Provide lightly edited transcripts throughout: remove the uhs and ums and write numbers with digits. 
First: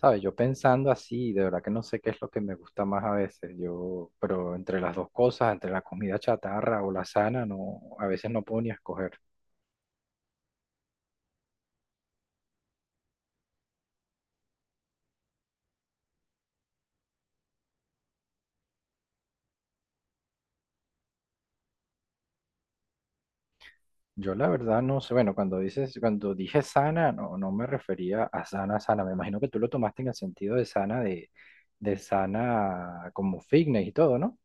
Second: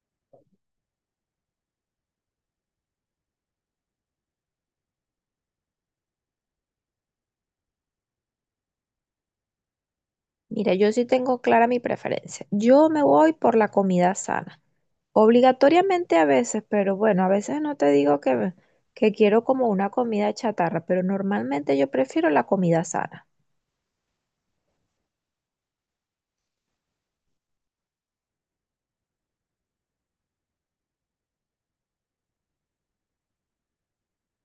¿Sabes? Yo pensando así, de verdad que no sé qué es lo que me gusta más a veces. Yo, pero entre las dos cosas, entre la comida chatarra o la sana, no, a veces no puedo ni escoger. Mira, yo sí tengo clara mi preferencia. Yo me voy por la comida sana. Obligatoriamente a veces, pero bueno, a veces no te digo que quiero como una comida chatarra, pero normalmente yo prefiero la comida sana. Yo la verdad no sé, bueno, cuando dije sana, no, no me refería a sana, sana. Me imagino que tú lo tomaste en el sentido de sana de sana como fitness y todo, ¿no?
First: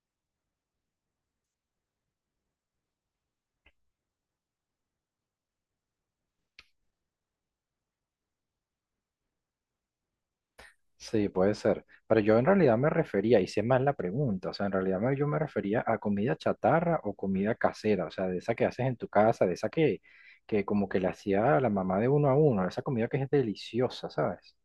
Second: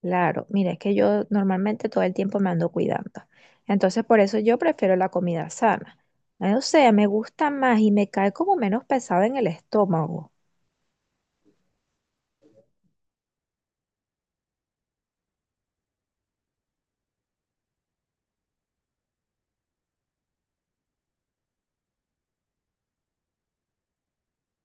Claro, mira, es que yo normalmente todo el tiempo me ando cuidando. Entonces, por eso yo prefiero la comida sana. O sea, me gusta más y me cae como menos pesado en el estómago. Sí, puede ser. Pero yo en realidad me refería, hice mal la pregunta, o sea, en realidad yo me refería a comida chatarra o comida casera, o sea, de esa que haces en tu casa, de esa que como que la hacía la mamá de uno a uno, esa comida que es deliciosa, ¿sabes?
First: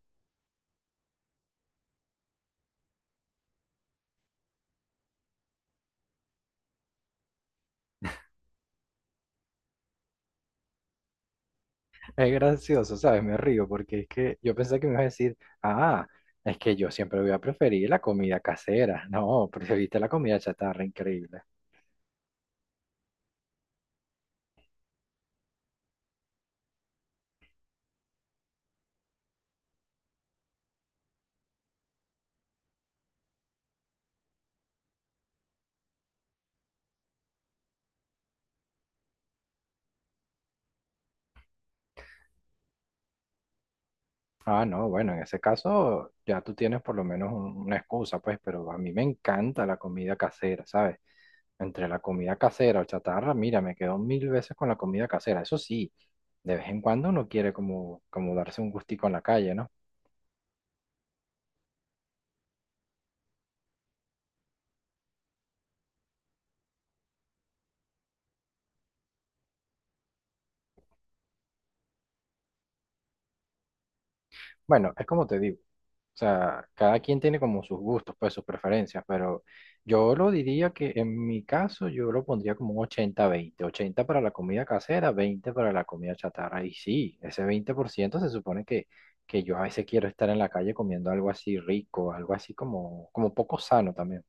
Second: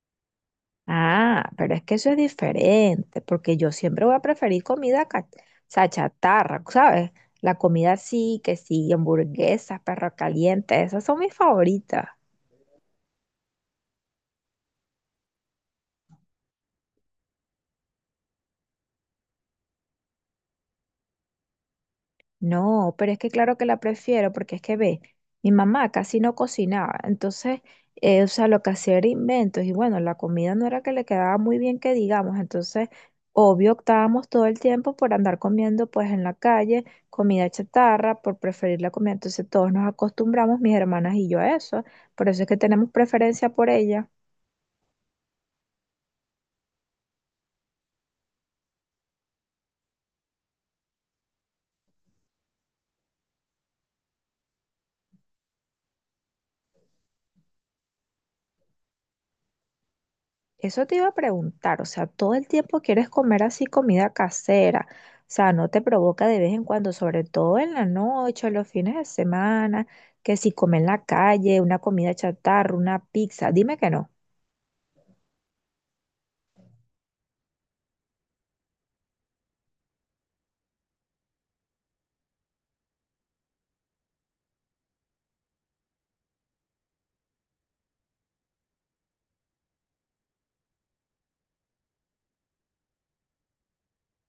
Ah, pero es que eso es diferente, porque yo siempre voy a preferir comida, o sea, chatarra, ¿sabes? La comida sí, que sí, hamburguesas, perro caliente, esas son mis favoritas. Es gracioso, ¿sabes? Me río porque es que yo pensé que me ibas a decir, ah, es que yo siempre voy a preferir la comida casera. No, preferiste la comida chatarra, increíble. No, pero es que claro que la prefiero porque es que ve, mi mamá casi no cocinaba, entonces, o sea, lo que hacía era inventos y bueno, la comida no era que le quedaba muy bien que digamos, entonces, obvio, optábamos todo el tiempo por andar comiendo pues en la calle, comida chatarra, por preferir la comida, entonces todos nos acostumbramos, mis hermanas y yo a eso, por eso es que tenemos preferencia por ella. Ah, no, bueno, en ese caso ya tú tienes por lo menos una excusa, pues, pero a mí me encanta la comida casera, ¿sabes? Entre la comida casera o chatarra, mira, me quedo mil veces con la comida casera. Eso sí, de vez en cuando uno quiere como darse un gustico en la calle, ¿no? Eso te iba a preguntar, o sea, todo el tiempo quieres comer así comida casera, o sea, no te provoca de vez en cuando, sobre todo en la noche, o los fines de semana, que si comes en la calle, una comida chatarra, una pizza, dime que no. Bueno, es como te digo. O sea, cada quien tiene como sus gustos, pues sus preferencias, pero yo lo diría que en mi caso yo lo pondría como un 80/20, 80 para la comida casera, 20 para la comida chatarra. Y sí, ese 20% se supone que yo a veces quiero estar en la calle comiendo algo así rico, algo así como, como poco sano también.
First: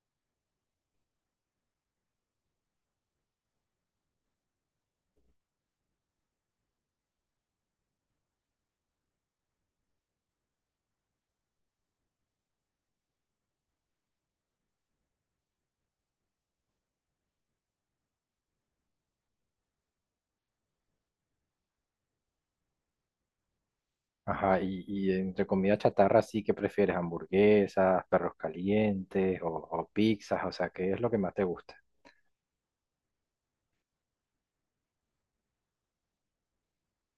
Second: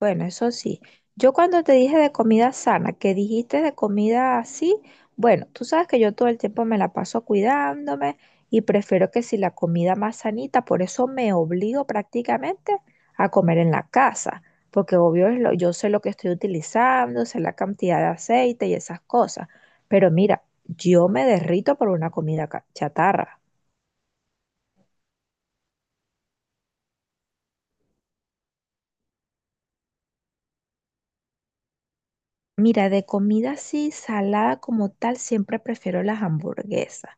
Bueno, eso sí. Yo cuando te dije de comida sana, que dijiste de comida así, bueno, tú sabes que yo todo el tiempo me la paso cuidándome y prefiero que si la comida más sanita, por eso me obligo prácticamente a comer en la casa, porque obvio es yo sé lo que estoy utilizando, sé la cantidad de aceite y esas cosas, pero mira, yo me derrito por una comida chatarra. Ajá, y entre comida chatarra, sí que prefieres hamburguesas, perros calientes o pizzas, o sea, ¿qué es lo que más te gusta? Mira, de comida así, salada como tal, siempre prefiero las hamburguesas.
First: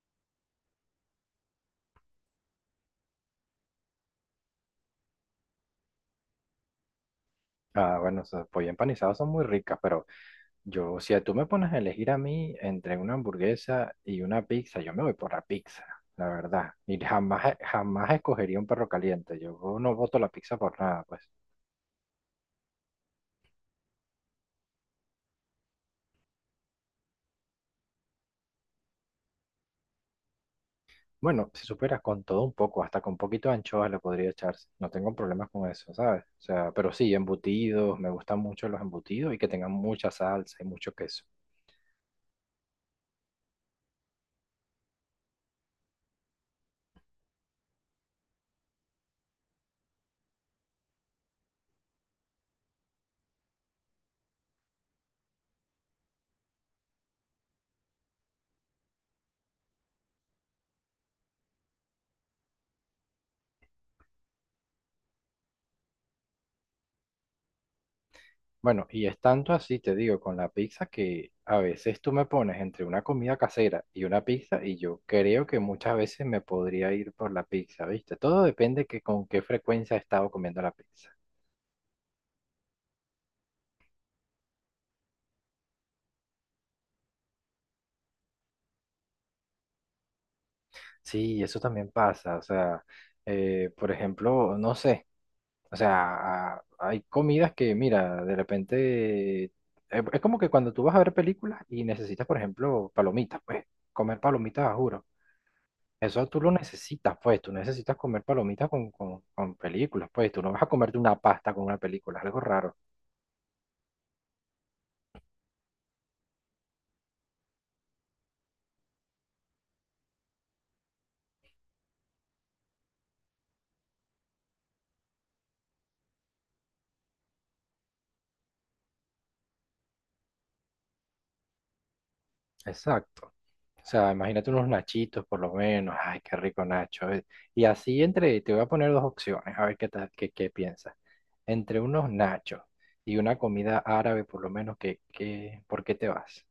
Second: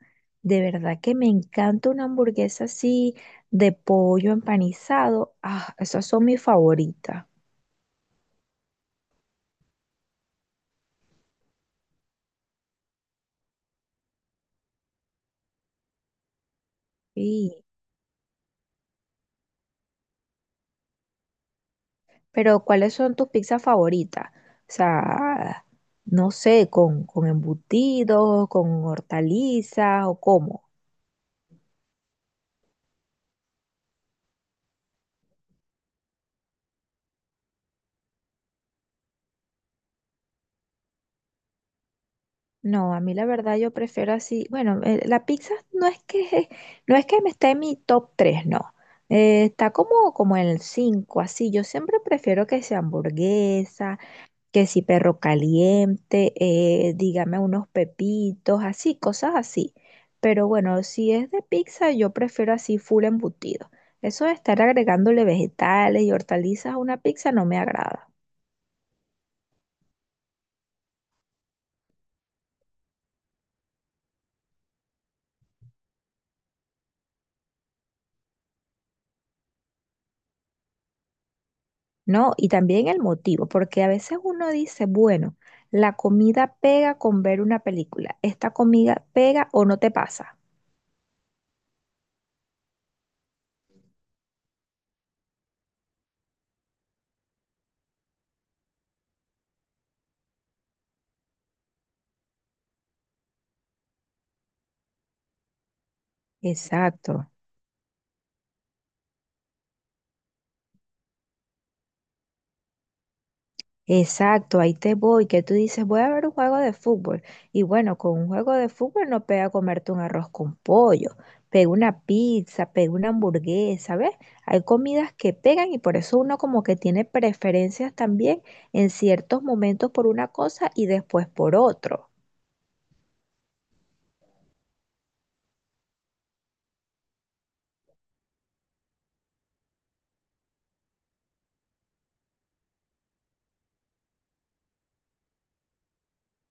De verdad que me encanta una hamburguesa así de pollo empanizado. Ah, esas son mis favoritas. Ah, bueno, o sea, pollo empanizado son muy ricas, pero yo, si tú me pones a elegir a mí entre una hamburguesa y una pizza, yo me voy por la pizza, la verdad. Y jamás, Sí. jamás escogería un perro caliente. Yo no voto la pizza por nada, pues. Pero ¿cuáles son tus pizzas favoritas? O sea, no sé, con embutidos, con hortalizas o cómo. Bueno, si superas con todo un poco, hasta con poquito de anchoas le podría echarse. No tengo problemas con eso, ¿sabes? O sea, pero sí, embutidos, me gustan mucho los embutidos y que tengan mucha salsa y mucho queso. No, a mí la verdad yo prefiero así. Bueno, la pizza no es que no es que me esté en mi top 3, no. Está como en el 5, así. Yo siempre prefiero que sea hamburguesa, que si perro caliente, dígame unos pepitos, así, cosas así. Pero bueno, si es de pizza, yo prefiero así full embutido. Eso de estar agregándole vegetales y hortalizas a una pizza no me agrada. Bueno, y es tanto así, te digo, con la pizza que a veces tú me pones entre una comida casera y una pizza y yo creo que muchas veces me podría ir por la pizza, ¿viste? Todo depende que con qué frecuencia he estado comiendo la pizza. No, y también el motivo, porque a veces uno dice, bueno, la comida pega con ver una película, esta comida pega o no te pasa. Sí, eso también pasa, o sea, por ejemplo, no sé, o sea, hay comidas que, mira, de repente, es como que cuando tú vas a ver películas y necesitas, por ejemplo, palomitas, pues comer palomitas, a juro. Eso tú lo necesitas, Exacto, pues, tú necesitas comer palomitas con películas, pues, tú no vas a comerte una pasta con una película, es algo raro. exacto, ahí te voy, que tú dices, voy a ver un juego de fútbol. Y bueno, con un juego de fútbol no pega comerte un arroz con pollo, pega una pizza, pega una hamburguesa, ¿ves? Hay comidas que pegan y por eso uno como que tiene preferencias también en ciertos momentos por una cosa y después por otro. Exacto. O sea, imagínate unos nachitos por lo menos, ay, qué rico Nacho. Y así entre, te voy a poner dos opciones, a ver qué piensas. Entre unos nachos y una comida árabe, por lo menos, ¿ por qué te vas?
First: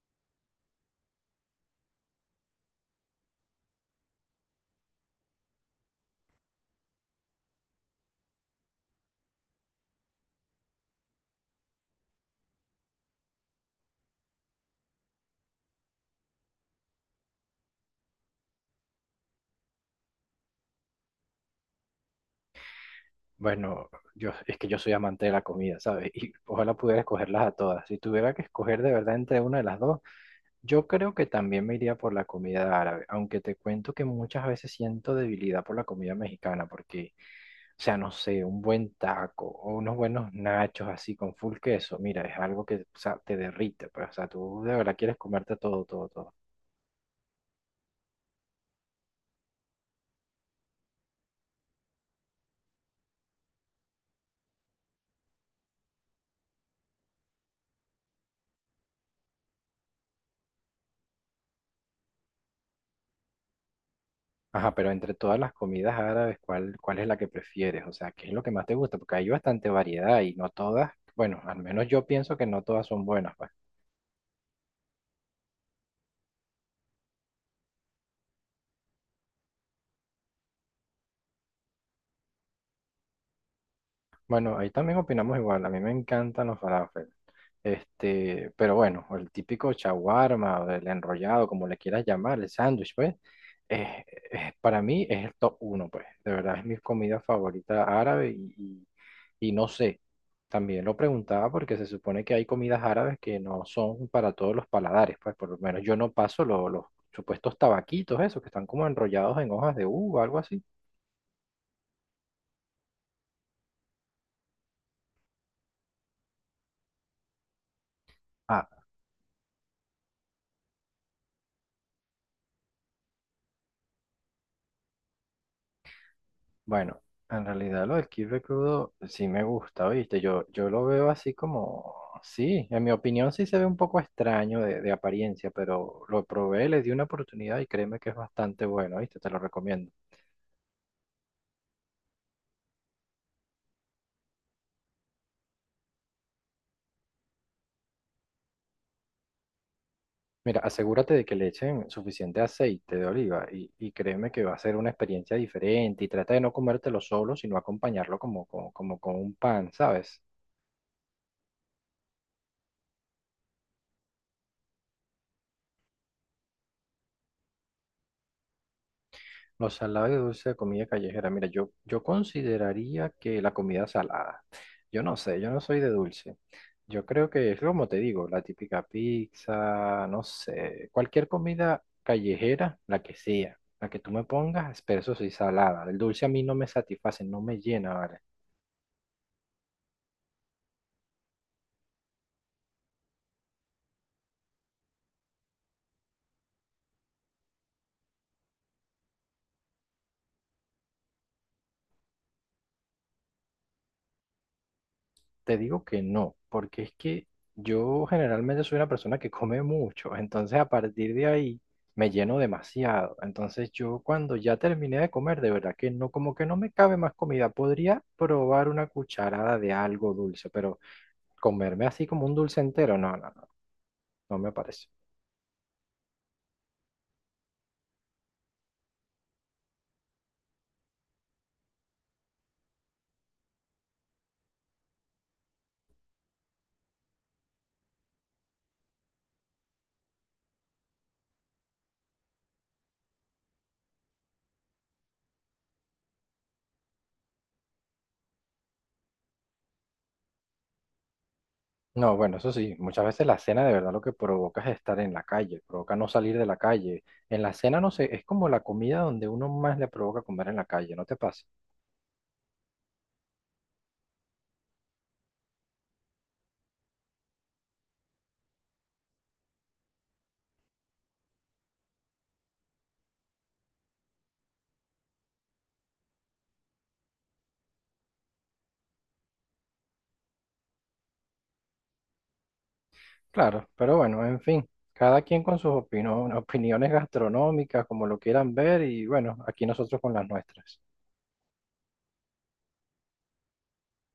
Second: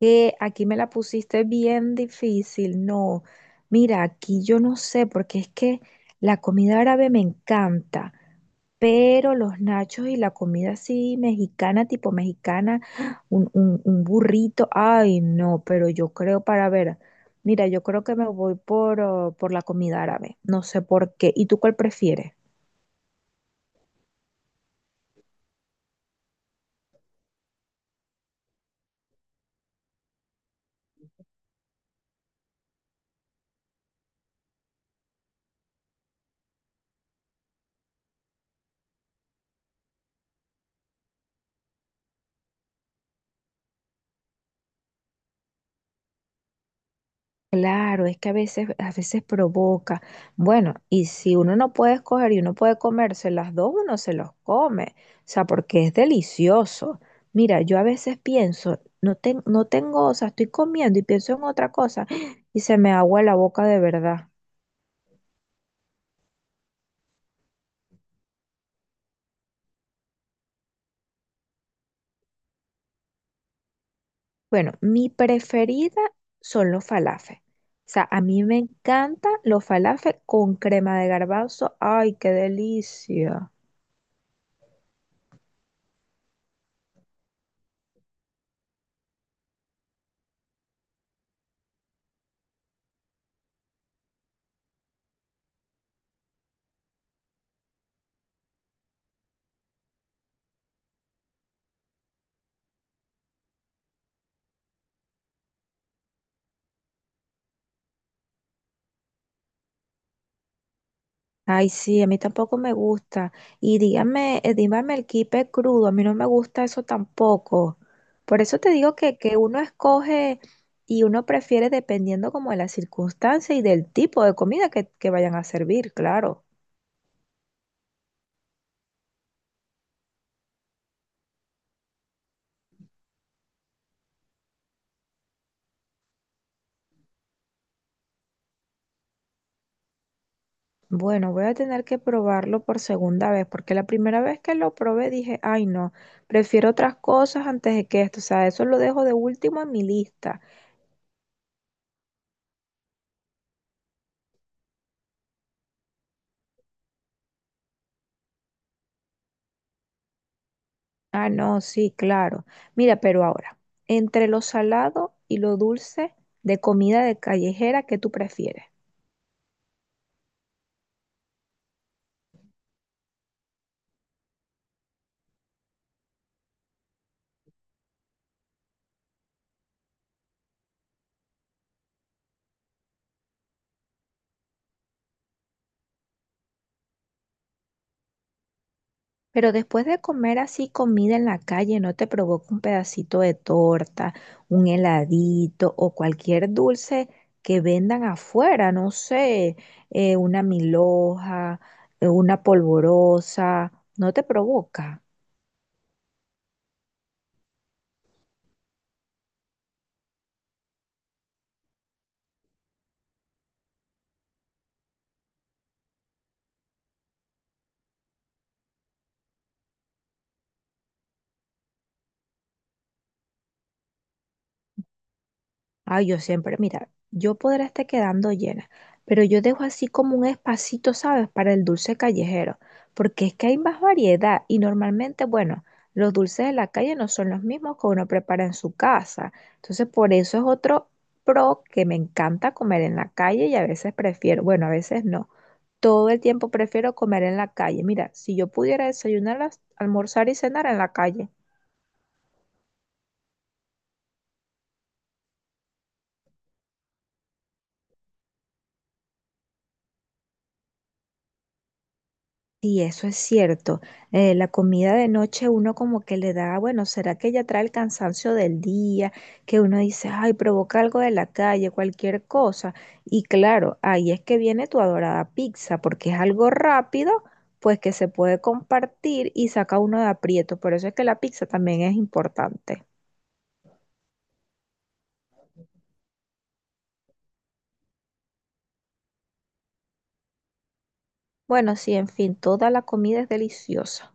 Que aquí me la pusiste bien difícil. No, mira, aquí yo no sé, porque es que la comida árabe me encanta, pero los nachos y la comida así mexicana, tipo mexicana, un burrito, ay, no, pero yo creo para ver, mira, yo creo que me voy por, oh, por la comida árabe, no sé por qué. ¿Y tú cuál prefieres? Bueno, yo, es que yo soy amante de la comida, ¿sabes? Y ojalá pudiera escogerlas a todas. Si tuviera que escoger de verdad entre una de las dos, yo creo que también me iría por la comida árabe, aunque te cuento que muchas veces siento debilidad por la comida mexicana, porque, o sea, no sé, un buen taco o unos buenos nachos así con full queso, mira, es algo que, o sea, te derrite, pues, o sea, tú de verdad quieres comerte todo, todo, todo. Claro, es que a veces provoca. Bueno, y si uno no puede escoger y uno puede comerse las dos, uno se los come. O sea, porque es delicioso. Mira, yo a veces pienso, no, no tengo, o sea, estoy comiendo y pienso en otra cosa y se me agua la boca de verdad. Ajá, pero entre todas las comidas árabes, ¿ cuál es la que prefieres? O sea, ¿qué es lo que más te gusta? Porque hay bastante variedad y no todas, bueno, al menos yo pienso que no todas son buenas. Pues. Bueno, mi preferida son los falafel. O sea, a mí me encantan los falafel con crema de garbanzo. ¡Ay, qué delicia! Bueno, ahí también opinamos igual. A mí me encantan los falafel. Este, pero bueno, el típico shawarma, o el enrollado, como le quieras llamar, el sándwich, pues, es- para mí es el top uno, pues. De verdad es mi comida favorita árabe y no sé. También lo preguntaba porque se supone que hay comidas árabes que no son para todos los paladares, pues por lo menos yo no paso los supuestos tabaquitos, esos que están como enrollados en hojas de uva, algo así. Ay, sí, a mí tampoco me gusta. Y dígame, dígame el kipe crudo, a mí no me gusta eso tampoco. Por eso te digo que uno escoge y uno prefiere dependiendo como de la circunstancia y del tipo de comida que vayan a servir, claro. Bueno, en realidad lo del kibe crudo sí me gusta, ¿viste? Yo lo veo así como, sí, en mi opinión sí se ve un poco extraño de apariencia, pero lo probé, le di una oportunidad y créeme que es bastante bueno, ¿viste? Te lo recomiendo. Bueno, voy a tener que probarlo por segunda vez, porque la primera vez que lo probé dije, ay no, prefiero otras cosas antes de que esto, o sea, eso lo dejo de último en mi lista. Mira, asegúrate de que le echen suficiente aceite de oliva y créeme que va a ser una experiencia diferente y trata de no comértelo solo, sino acompañarlo como con un pan, ¿sabes? Ah, no, sí, claro. Mira, pero ahora, entre lo salado y lo dulce de comida de callejera, ¿qué tú prefieres? Lo salado y dulce de comida callejera. Mira, yo consideraría que la comida salada. Yo no sé, yo no soy de dulce. Yo creo que es como te digo, la típica pizza, no sé, cualquier comida callejera, la que sea, la que tú me pongas, pero eso sí, salada. El dulce a mí no me satisface, no me llena, ¿vale? Pero después de comer así comida en la calle, ¿no te provoca un pedacito de torta, un heladito o cualquier dulce que vendan afuera? No sé, una milhoja, una polvorosa, ¿no te provoca? Te digo que no, porque es que yo generalmente soy una persona que come mucho, entonces a partir de ahí me lleno demasiado. Entonces yo cuando ya terminé de comer, de verdad que no, como que no me cabe más comida. Podría probar una cucharada de algo dulce, pero comerme así como un dulce entero, no, no, no, no me parece. Ay, yo siempre, mira, yo podré estar quedando llena, pero yo dejo así como un espacito, ¿sabes? Para el dulce callejero, porque es que hay más variedad y normalmente, bueno, los dulces de la calle no son los mismos que uno prepara en su casa. Entonces, por eso es otro pro que me encanta comer en la calle y a veces prefiero, bueno, a veces no. Todo el tiempo prefiero comer en la calle. Mira, si yo pudiera desayunar, almorzar y cenar en la calle. No, bueno, eso sí, muchas veces la cena de verdad lo que provoca es estar en la calle, provoca no salir de la calle. En la cena, no sé, es como la comida donde uno más le provoca comer en la calle, ¿no te pasa? Sí, eso es cierto. La comida de noche uno como que le da, bueno, ¿será que ya trae el cansancio del día? Que uno dice, ay, provoca algo de la calle, cualquier cosa. Y claro, ahí es que viene tu adorada pizza, porque es algo rápido, pues que se puede compartir y saca uno de aprieto. Por eso es que la pizza también es importante. Claro, pero bueno, en fin, cada quien con sus opiniones gastronómicas, como lo quieran ver, y bueno, aquí nosotros con las nuestras. Bueno, sí, en fin, toda la comida es deliciosa.